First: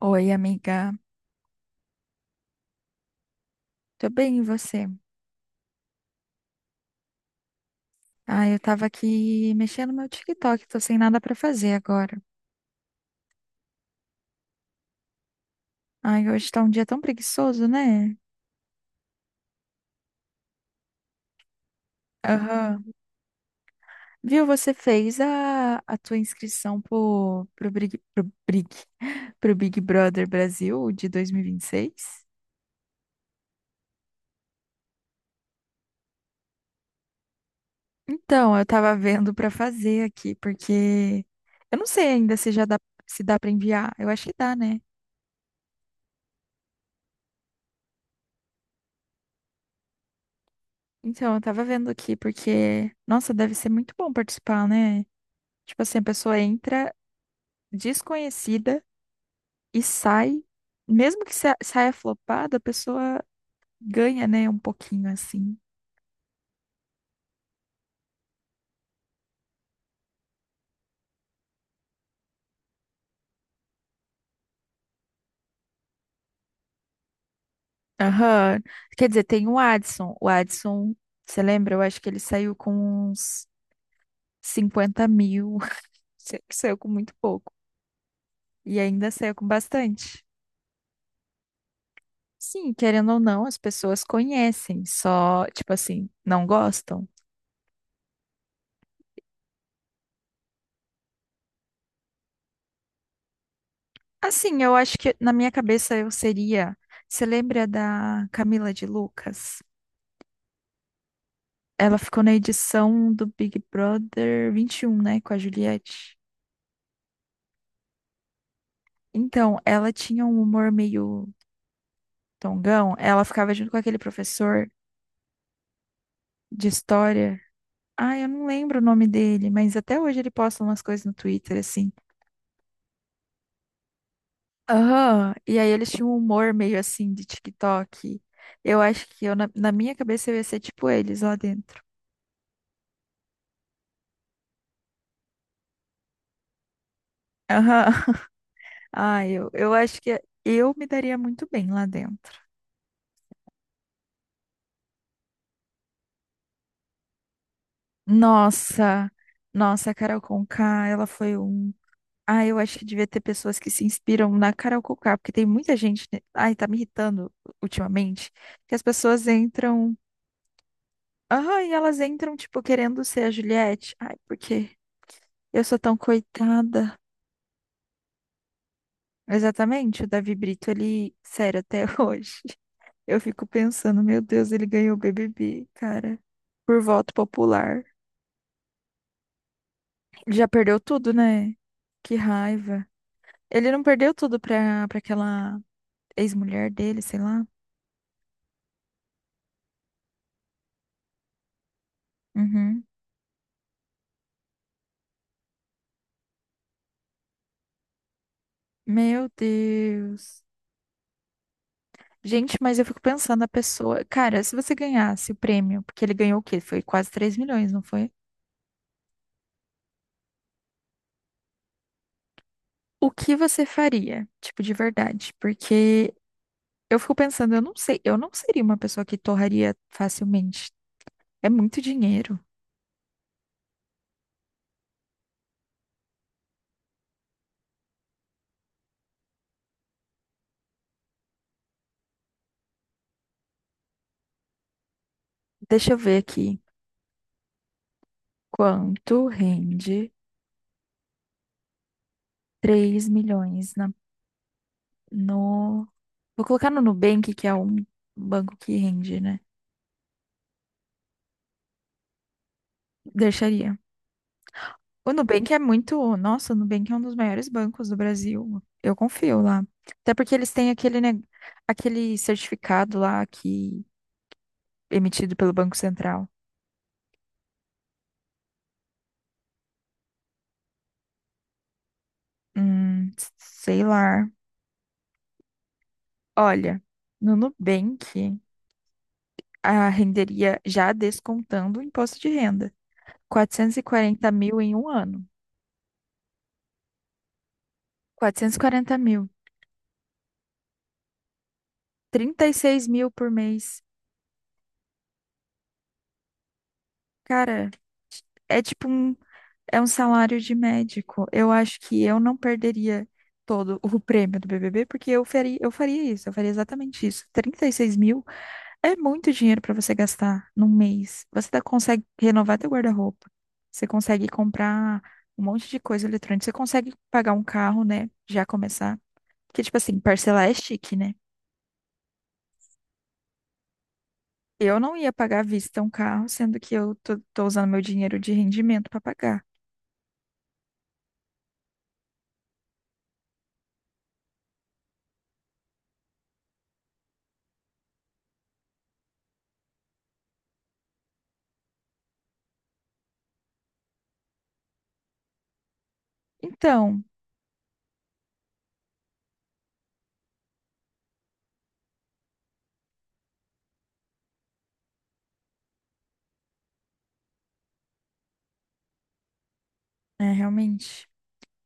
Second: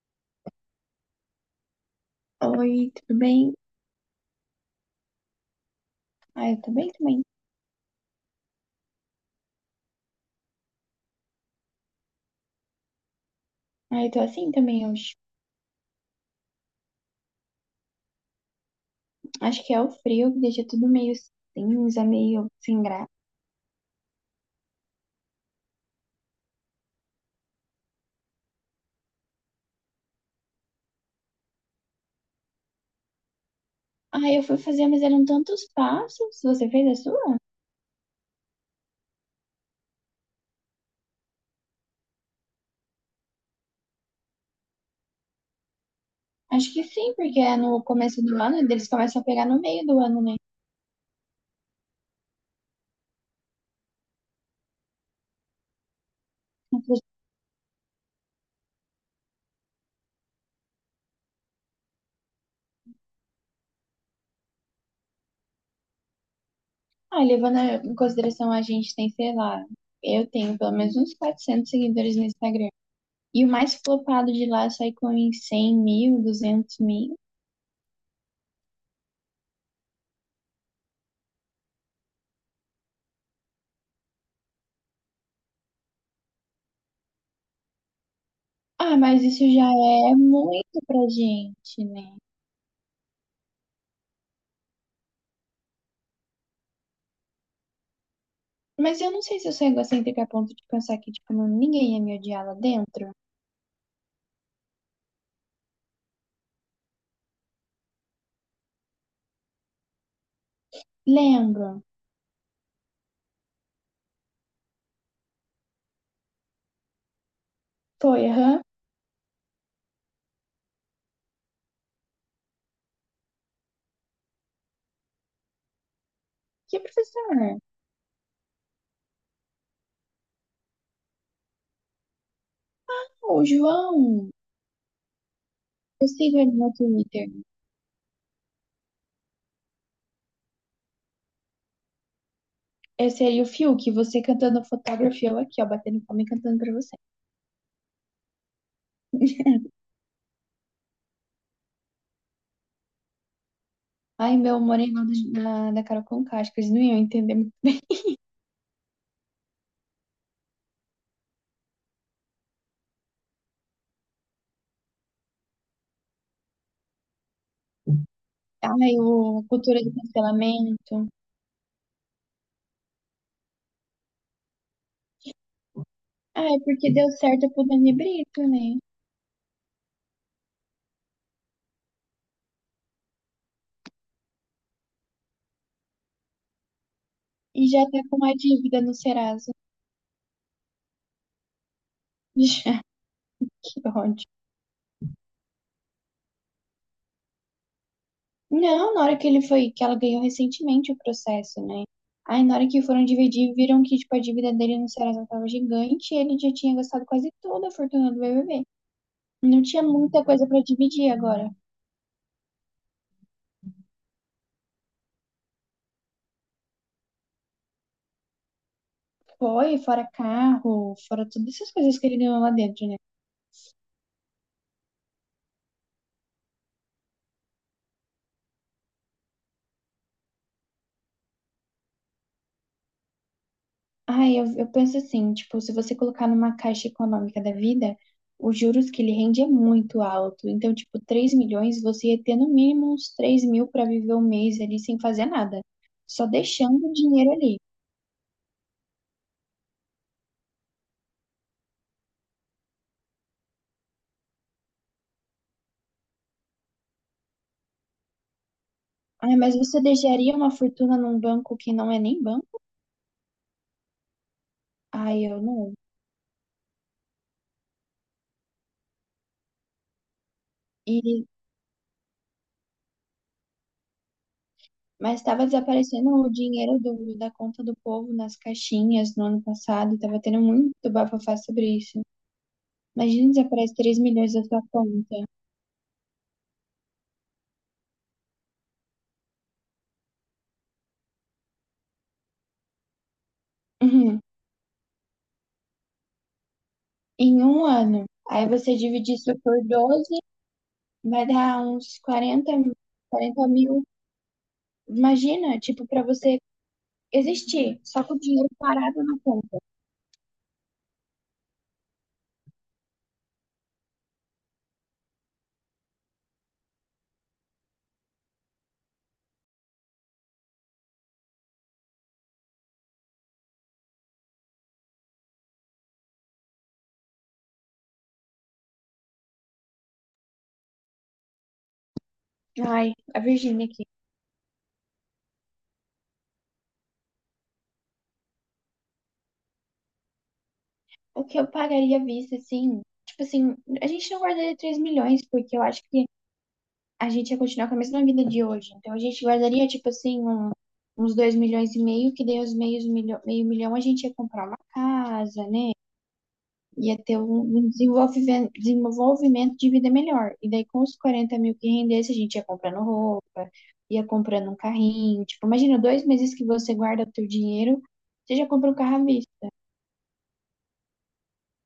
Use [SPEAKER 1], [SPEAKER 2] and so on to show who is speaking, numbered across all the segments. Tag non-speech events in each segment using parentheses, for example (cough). [SPEAKER 1] Oi, amiga.
[SPEAKER 2] Oi, tudo bem?
[SPEAKER 1] Tô bem, e você?
[SPEAKER 2] Ah, eu tô bem também.
[SPEAKER 1] Ah, eu tava aqui mexendo no meu TikTok, tô sem nada pra fazer agora.
[SPEAKER 2] Ah, eu tô assim também hoje.
[SPEAKER 1] Ai, hoje tá um dia tão preguiçoso, né?
[SPEAKER 2] Acho que é o frio que deixa tudo meio cinza, meio sem
[SPEAKER 1] Aham.
[SPEAKER 2] graça.
[SPEAKER 1] Viu, você fez a tua inscrição Big, (laughs) pro Big Brother Brasil de 2026?
[SPEAKER 2] Ah, eu fui fazer, mas eram tantos passos. Você fez a sua?
[SPEAKER 1] Então, eu tava vendo pra fazer aqui, porque eu não sei ainda se já dá, se dá pra enviar. Eu acho que dá, né?
[SPEAKER 2] Acho que sim, porque é no começo do ano, e eles começam a pegar no meio do ano, né?
[SPEAKER 1] Então, eu tava vendo aqui, porque, nossa, deve ser muito bom participar, né? Tipo assim, a pessoa entra desconhecida e sai, mesmo que saia flopada, a pessoa ganha, né, um pouquinho assim.
[SPEAKER 2] Ah, levando em consideração a gente tem, sei lá, eu tenho pelo menos uns 400 seguidores no Instagram. E o mais flopado de lá sai com uns 100 mil, 200 mil.
[SPEAKER 1] Aham. Quer dizer, tem o Adson. O Adson, você lembra? Eu acho que ele saiu com uns 50 mil. (laughs) Saiu com muito pouco. E
[SPEAKER 2] Ah,
[SPEAKER 1] ainda
[SPEAKER 2] mas
[SPEAKER 1] saiu
[SPEAKER 2] isso
[SPEAKER 1] com
[SPEAKER 2] já é
[SPEAKER 1] bastante.
[SPEAKER 2] muito pra gente, né?
[SPEAKER 1] Sim, querendo ou não, as pessoas conhecem, só, tipo assim, não gostam.
[SPEAKER 2] Mas eu não sei se eu sou egocêntrica a ponto de pensar que, tipo, ninguém ia me odiar lá dentro.
[SPEAKER 1] Assim, eu acho que na minha cabeça eu seria. Você lembra da Camila de Lucas?
[SPEAKER 2] Lembro.
[SPEAKER 1] Ela ficou na edição do Big Brother 21, né, com a Juliette.
[SPEAKER 2] Foi, aham.
[SPEAKER 1] Então, ela tinha um humor meio tongão. Ela ficava junto com aquele professor de
[SPEAKER 2] Que
[SPEAKER 1] história.
[SPEAKER 2] professor?
[SPEAKER 1] Ah, eu não lembro o nome dele, mas até hoje ele posta umas coisas no Twitter, assim.
[SPEAKER 2] Ô, João.
[SPEAKER 1] Aham. E aí eles
[SPEAKER 2] Eu
[SPEAKER 1] tinham um
[SPEAKER 2] sigo ele
[SPEAKER 1] humor
[SPEAKER 2] no
[SPEAKER 1] meio assim de
[SPEAKER 2] Twitter.
[SPEAKER 1] TikTok. Eu acho que eu, na minha cabeça, eu ia ser tipo eles lá dentro.
[SPEAKER 2] Esse aí, o Fiuk, você cantando fotografia, eu aqui, ó, batendo palma e cantando pra você.
[SPEAKER 1] Aham. (laughs) Ah, eu acho que eu me daria muito bem lá dentro.
[SPEAKER 2] Ai, meu moreno da Carol Conká, acho que eles não iam entender muito.
[SPEAKER 1] Nossa, nossa, a Carol Conká, ela foi um. Ah, eu acho que devia ter pessoas que se inspiram na Carol Conká, porque tem muita gente, né? Ai, tá me irritando ultimamente, que as
[SPEAKER 2] Ai, o
[SPEAKER 1] pessoas
[SPEAKER 2] a cultura do
[SPEAKER 1] entram.
[SPEAKER 2] cancelamento.
[SPEAKER 1] Ah, e elas entram, tipo, querendo ser a Juliette. Ai, porque eu sou tão
[SPEAKER 2] Ai, porque
[SPEAKER 1] coitada.
[SPEAKER 2] deu certo pro Dani Brito, né?
[SPEAKER 1] Exatamente, o Davi Brito, ele. Sério, até (laughs) hoje. Eu fico pensando, meu Deus, ele ganhou o BBB, cara, por voto
[SPEAKER 2] E já
[SPEAKER 1] popular.
[SPEAKER 2] tá com uma dívida no Serasa.
[SPEAKER 1] Já perdeu tudo, né? Que
[SPEAKER 2] (laughs)
[SPEAKER 1] raiva.
[SPEAKER 2] Já,
[SPEAKER 1] Ele
[SPEAKER 2] que
[SPEAKER 1] não perdeu
[SPEAKER 2] ódio.
[SPEAKER 1] tudo pra aquela ex-mulher dele, sei lá.
[SPEAKER 2] Não, na hora que ele foi, que ela ganhou recentemente o processo, né? Aí na hora que
[SPEAKER 1] Uhum.
[SPEAKER 2] foram dividir, viram que tipo, a dívida dele no Serasa estava gigante e ele já tinha gastado quase toda a fortuna do BBB.
[SPEAKER 1] Meu
[SPEAKER 2] Não tinha muita
[SPEAKER 1] Deus.
[SPEAKER 2] coisa para dividir agora.
[SPEAKER 1] Gente, mas eu fico pensando, a pessoa. Cara, se você ganhasse o prêmio, porque ele ganhou o quê? Foi quase 3 milhões, não foi?
[SPEAKER 2] Foi, fora carro, fora todas essas coisas que ele ganhou lá dentro, né?
[SPEAKER 1] O que você faria? Tipo, de verdade. Porque eu fico pensando, eu não sei, eu não seria uma pessoa que torraria facilmente. É muito dinheiro.
[SPEAKER 2] Ai, eu penso assim, tipo, se você colocar numa caixa econômica da vida, os juros que ele rende é muito alto. Então, tipo, 3 milhões, você ia ter no mínimo uns 3 mil para viver um mês ali sem fazer nada.
[SPEAKER 1] Deixa eu ver
[SPEAKER 2] Só
[SPEAKER 1] aqui.
[SPEAKER 2] deixando o dinheiro ali.
[SPEAKER 1] Quanto rende 3 milhões no. Vou colocar no Nubank, que é um banco que rende,
[SPEAKER 2] Ai,
[SPEAKER 1] né?
[SPEAKER 2] mas você deixaria uma fortuna num banco que não é nem banco?
[SPEAKER 1] Deixaria. O
[SPEAKER 2] Ai, eu
[SPEAKER 1] Nubank é
[SPEAKER 2] não.
[SPEAKER 1] muito. Nossa, o Nubank é um dos maiores bancos do Brasil. Eu confio lá. Até porque eles têm aquele, ne-
[SPEAKER 2] E,
[SPEAKER 1] aquele certificado lá que é
[SPEAKER 2] mas
[SPEAKER 1] emitido
[SPEAKER 2] estava
[SPEAKER 1] pelo Banco
[SPEAKER 2] desaparecendo
[SPEAKER 1] Central.
[SPEAKER 2] o dinheiro da conta do povo nas caixinhas no ano passado. Estava tendo muito bafafá sobre isso.
[SPEAKER 1] Hum,
[SPEAKER 2] Imagina, desaparece
[SPEAKER 1] Sei
[SPEAKER 2] 3
[SPEAKER 1] lá.
[SPEAKER 2] milhões da sua conta.
[SPEAKER 1] Olha, no Nubank, a renderia já descontando o imposto de renda.
[SPEAKER 2] (laughs)
[SPEAKER 1] 440 mil em um ano.
[SPEAKER 2] Em um ano. Aí você
[SPEAKER 1] 440
[SPEAKER 2] divide
[SPEAKER 1] mil.
[SPEAKER 2] isso por 12, vai dar uns
[SPEAKER 1] 36 mil por
[SPEAKER 2] 40 mil.
[SPEAKER 1] mês.
[SPEAKER 2] Imagina, tipo, pra você
[SPEAKER 1] Cara,
[SPEAKER 2] existir, só com o dinheiro
[SPEAKER 1] é tipo
[SPEAKER 2] parado
[SPEAKER 1] um
[SPEAKER 2] na conta.
[SPEAKER 1] É um salário de médico. Eu acho que eu não perderia todo o prêmio do BBB, porque eu faria isso, eu faria exatamente isso. 36 mil é muito dinheiro para você gastar num mês. Você consegue renovar teu guarda-roupa, você consegue comprar um monte de coisa eletrônica, você consegue pagar um carro, né? Já começar. Porque, tipo assim, parcelar é chique, né?
[SPEAKER 2] Ai, a Virgínia aqui.
[SPEAKER 1] Eu não ia pagar à vista um carro, sendo que eu tô usando meu dinheiro de rendimento para pagar.
[SPEAKER 2] O que eu pagaria à vista, assim? Tipo assim, a gente não guardaria 3 milhões, porque eu acho que a gente ia continuar com a mesma vida de hoje. Então a gente guardaria, tipo assim, uns 2,5 milhões, que daí meio milhão a gente ia comprar uma casa, né? Ia
[SPEAKER 1] Então,
[SPEAKER 2] ter desenvolvimento de vida melhor. E daí, com os 40 mil que rendesse, a gente ia comprando roupa, ia comprando um carrinho. Tipo, imagina, 2 meses que você guarda o teu dinheiro, você já compra um carro à vista.
[SPEAKER 1] é realmente.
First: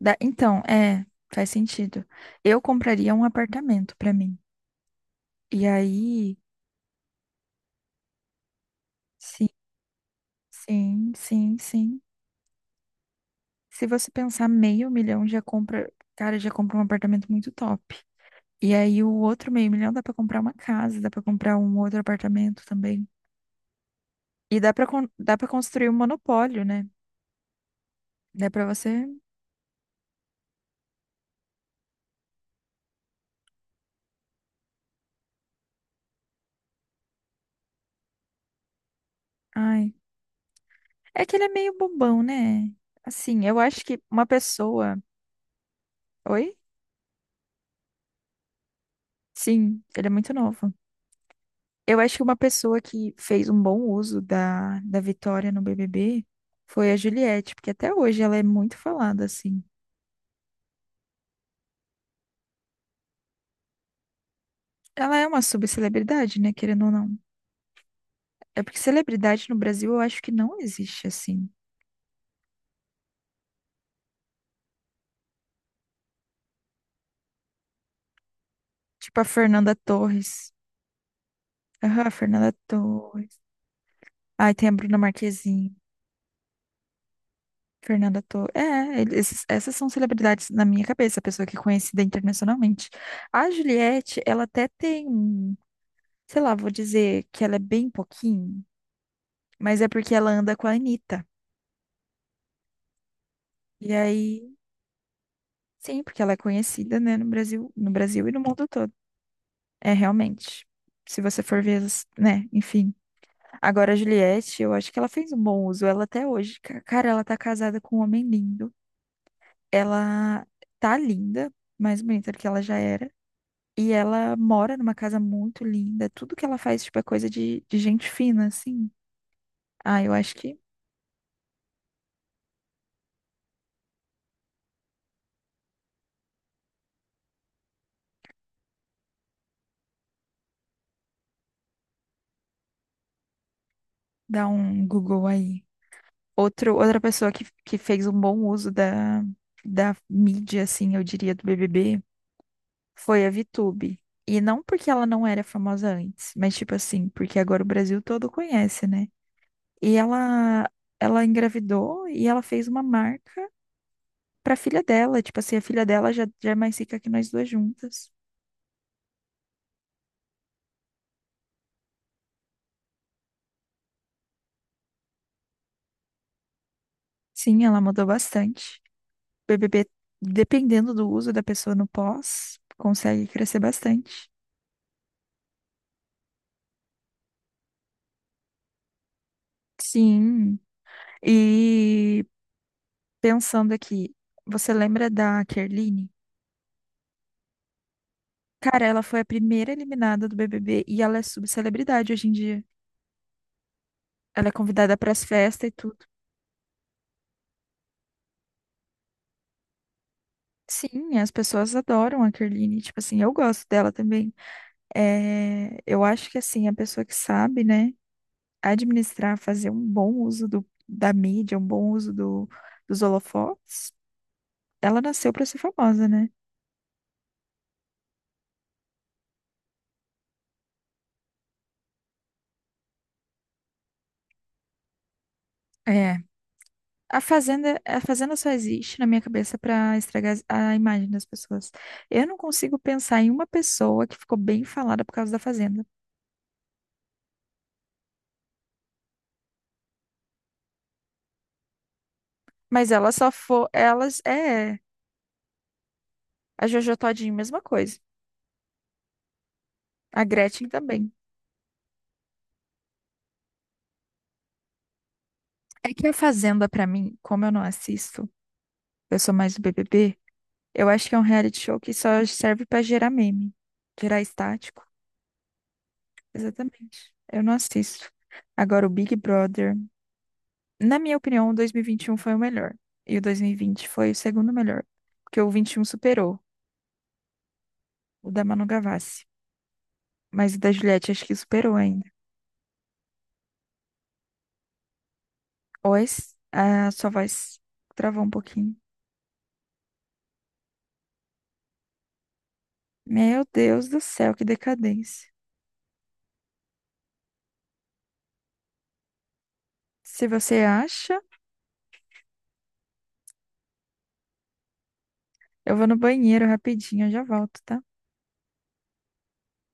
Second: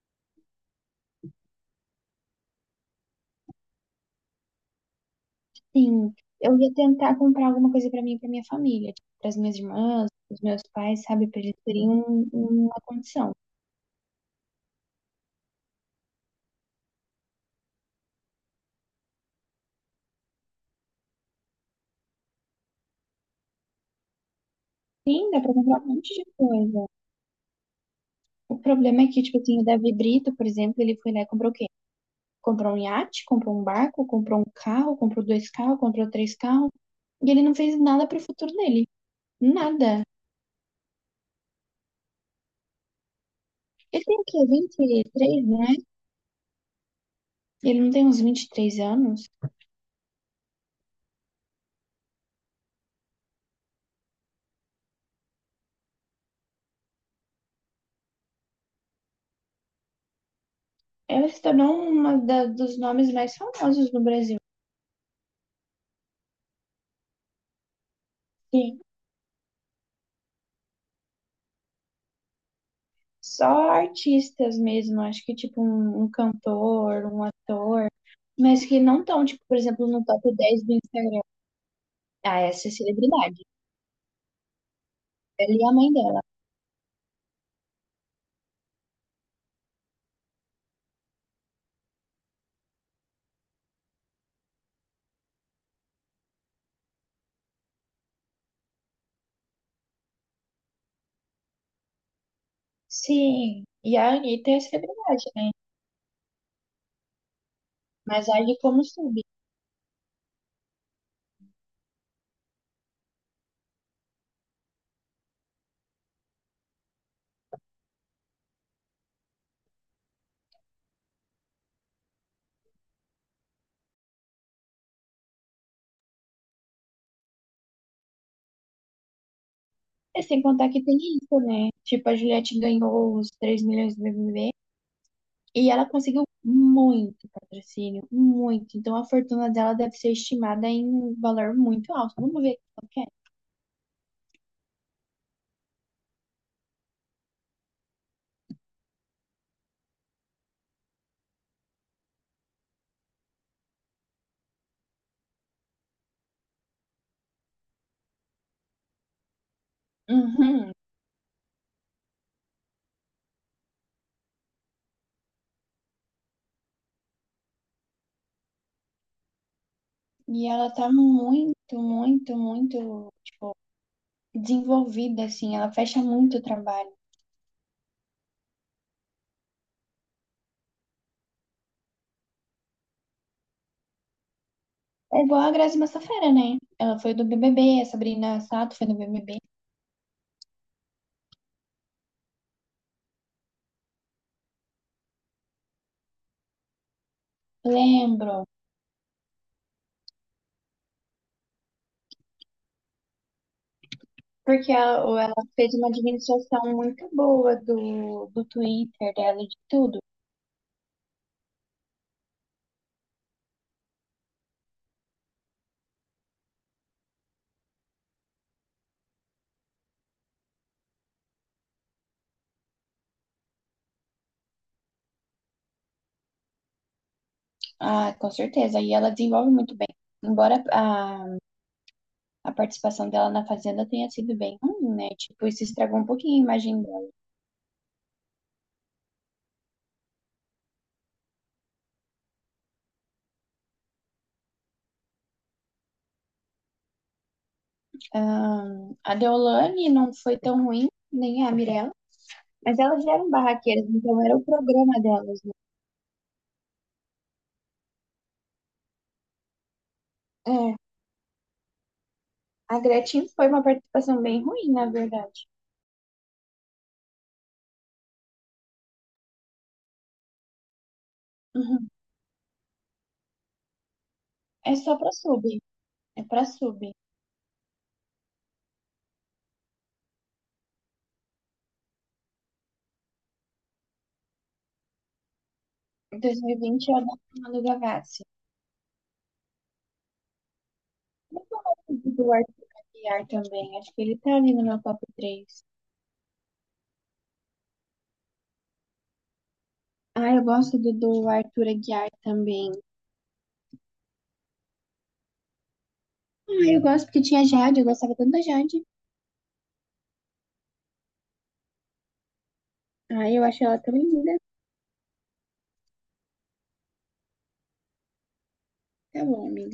[SPEAKER 1] Então, é, faz sentido. Eu compraria um apartamento pra mim. E
[SPEAKER 2] Sim,
[SPEAKER 1] aí,
[SPEAKER 2] eu ia tentar comprar alguma coisa pra mim e pra minha família, tipo, pras
[SPEAKER 1] sim,
[SPEAKER 2] minhas irmãs, pros meus pais,
[SPEAKER 1] sim,
[SPEAKER 2] sabe? Pra eles
[SPEAKER 1] sim,
[SPEAKER 2] terem
[SPEAKER 1] sim.
[SPEAKER 2] uma condição.
[SPEAKER 1] Se você pensar meio milhão, já compra, cara, já compra um apartamento muito top. E aí o outro meio milhão dá pra comprar uma casa, dá pra comprar um outro apartamento também. E
[SPEAKER 2] Sim,
[SPEAKER 1] dá
[SPEAKER 2] dá
[SPEAKER 1] para
[SPEAKER 2] pra comprar um
[SPEAKER 1] construir um
[SPEAKER 2] monte de
[SPEAKER 1] monopólio, né?
[SPEAKER 2] coisa.
[SPEAKER 1] Dá
[SPEAKER 2] O
[SPEAKER 1] pra
[SPEAKER 2] problema
[SPEAKER 1] você,
[SPEAKER 2] é que, tipo assim, o Davi Brito, por exemplo, ele foi lá e comprou o quê? Comprou um iate, comprou um barco, comprou um carro, comprou 2 carros, comprou 3 carros, e ele não fez nada pro futuro dele.
[SPEAKER 1] ai.
[SPEAKER 2] Nada.
[SPEAKER 1] É que ele é meio bobão, né? Assim, eu acho que
[SPEAKER 2] Ele tem o
[SPEAKER 1] uma
[SPEAKER 2] quê?
[SPEAKER 1] pessoa,
[SPEAKER 2] 23, né?
[SPEAKER 1] oi?
[SPEAKER 2] Ele não tem uns 23 anos?
[SPEAKER 1] Sim, ele é muito novo. Eu acho que uma pessoa que fez um bom uso da vitória no BBB foi a Juliette, porque até hoje ela é muito falada, assim.
[SPEAKER 2] Ela se tornou dos nomes mais famosos no Brasil.
[SPEAKER 1] Ela é uma subcelebridade, né? Querendo ou não. É porque
[SPEAKER 2] Sim.
[SPEAKER 1] celebridade no Brasil eu acho que não existe, assim.
[SPEAKER 2] Só artistas mesmo, acho que tipo um cantor, um ator, mas que não
[SPEAKER 1] Tipo a
[SPEAKER 2] estão, tipo, por
[SPEAKER 1] Fernanda
[SPEAKER 2] exemplo, no top
[SPEAKER 1] Torres.
[SPEAKER 2] 10 do Instagram.
[SPEAKER 1] Aham, a
[SPEAKER 2] Ah,
[SPEAKER 1] Fernanda
[SPEAKER 2] essa é
[SPEAKER 1] Torres.
[SPEAKER 2] celebridade.
[SPEAKER 1] Ai, tem a Bruna
[SPEAKER 2] Ela e a
[SPEAKER 1] Marquezine.
[SPEAKER 2] mãe dela.
[SPEAKER 1] Fernanda Torres. É, essas são celebridades na minha cabeça, a pessoa que é conhecida internacionalmente. A Juliette, ela até tem um sei lá, vou dizer que ela é bem pouquinho, mas é porque ela anda com a Anitta.
[SPEAKER 2] Sim,
[SPEAKER 1] E
[SPEAKER 2] e a Anitta
[SPEAKER 1] aí,
[SPEAKER 2] é celebridade, né?
[SPEAKER 1] sim, porque ela é conhecida, né, no Brasil
[SPEAKER 2] Mas
[SPEAKER 1] e no
[SPEAKER 2] olha
[SPEAKER 1] mundo
[SPEAKER 2] como
[SPEAKER 1] todo.
[SPEAKER 2] soube.
[SPEAKER 1] É realmente. Se você for ver, né, enfim. Agora a Juliette, eu acho que ela fez um bom uso, ela até hoje. Cara, ela tá casada com um homem lindo. Ela tá linda, mais bonita do que ela já era. E ela mora numa casa muito linda. Tudo que ela faz, tipo, é coisa de gente fina, assim. Ah, eu
[SPEAKER 2] É
[SPEAKER 1] acho
[SPEAKER 2] sem
[SPEAKER 1] que
[SPEAKER 2] contar que tem isso, né? Tipo, a Juliette ganhou os 3 milhões do BBB e ela conseguiu muito patrocínio, muito. Então a fortuna dela deve ser estimada em um valor muito alto. Vamos ver o que é.
[SPEAKER 1] dá um Google aí. Outra pessoa que fez um bom uso da mídia, assim, eu diria, do BBB, foi a VTube. E não porque ela não era famosa antes, mas tipo assim, porque agora o Brasil todo conhece, né? E ela,
[SPEAKER 2] Uhum.
[SPEAKER 1] ela engravidou e ela fez uma marca pra filha dela. Tipo assim, a filha dela já é mais rica que nós duas juntas.
[SPEAKER 2] E ela tá muito, tipo, desenvolvida, assim. Ela fecha muito o trabalho.
[SPEAKER 1] Sim, ela mudou bastante. O BBB, dependendo do uso da pessoa no pós, consegue crescer bastante.
[SPEAKER 2] É igual a Grazi Massafera, né? Ela foi do BBB, a Sabrina Sato foi do BBB.
[SPEAKER 1] Sim. E pensando aqui, você lembra da Kerline?
[SPEAKER 2] Lembro.
[SPEAKER 1] Cara, ela foi a primeira eliminada do BBB e ela é subcelebridade hoje em dia. Ela é
[SPEAKER 2] Porque
[SPEAKER 1] convidada
[SPEAKER 2] ela,
[SPEAKER 1] para
[SPEAKER 2] ou
[SPEAKER 1] as
[SPEAKER 2] ela
[SPEAKER 1] festas e
[SPEAKER 2] fez uma
[SPEAKER 1] tudo.
[SPEAKER 2] administração muito boa do Twitter dela e de tudo.
[SPEAKER 1] Sim, as pessoas adoram a Kerline. Tipo assim, eu gosto dela também. É, eu acho que assim, a pessoa que sabe, né, administrar, fazer um bom uso da mídia, um bom uso dos holofotes, ela nasceu para ser famosa, né?
[SPEAKER 2] Ah, com certeza. E ela desenvolve muito bem. Embora a participação dela na Fazenda tenha sido bem ruim, né? Tipo, isso estragou um
[SPEAKER 1] É,
[SPEAKER 2] pouquinho a imagem dela.
[SPEAKER 1] A fazenda, a fazenda só existe na minha cabeça para estragar a imagem das pessoas. Eu não consigo pensar em uma pessoa que ficou bem falada por causa da fazenda.
[SPEAKER 2] Ah, a Deolane não foi tão ruim, nem a Mirella. Mas
[SPEAKER 1] Mas
[SPEAKER 2] elas
[SPEAKER 1] ela só
[SPEAKER 2] eram
[SPEAKER 1] for,
[SPEAKER 2] barraqueiras,
[SPEAKER 1] elas
[SPEAKER 2] então era o
[SPEAKER 1] é
[SPEAKER 2] programa delas, né?
[SPEAKER 1] a Jojo Todinho, mesma coisa. A Gretchen
[SPEAKER 2] É.
[SPEAKER 1] também.
[SPEAKER 2] A Gretchen foi uma participação bem ruim, na verdade.
[SPEAKER 1] É que a fazenda para mim, como eu não assisto, eu sou mais do BBB, eu acho que é um reality show
[SPEAKER 2] Uhum.
[SPEAKER 1] que só serve para gerar meme, gerar
[SPEAKER 2] É
[SPEAKER 1] estático.
[SPEAKER 2] só pra sub. É pra sub.
[SPEAKER 1] Exatamente. Eu não assisto. Agora o Big Brother. Na minha opinião, o 2021 foi o melhor. E o 2020 foi o segundo melhor. Porque o 21
[SPEAKER 2] Em
[SPEAKER 1] superou
[SPEAKER 2] 2020 ela não do Gavassi.
[SPEAKER 1] o da Manu Gavassi. Mas o da Juliette acho que
[SPEAKER 2] Eu
[SPEAKER 1] superou ainda.
[SPEAKER 2] gosto do Arthur Aguiar também. Acho que ele tá ali no meu top 3.
[SPEAKER 1] Ois, a sua voz travou um pouquinho.
[SPEAKER 2] Ah, eu gosto do Arthur Aguiar também.
[SPEAKER 1] Meu Deus do céu, que decadência.
[SPEAKER 2] Ah, eu gosto porque tinha Jade. Eu gostava tanto da Jade.
[SPEAKER 1] Se você acha,
[SPEAKER 2] Ah, eu acho ela tão linda.
[SPEAKER 1] eu vou no banheiro rapidinho, eu já volto, tá?
[SPEAKER 2] Tá bom, amiga.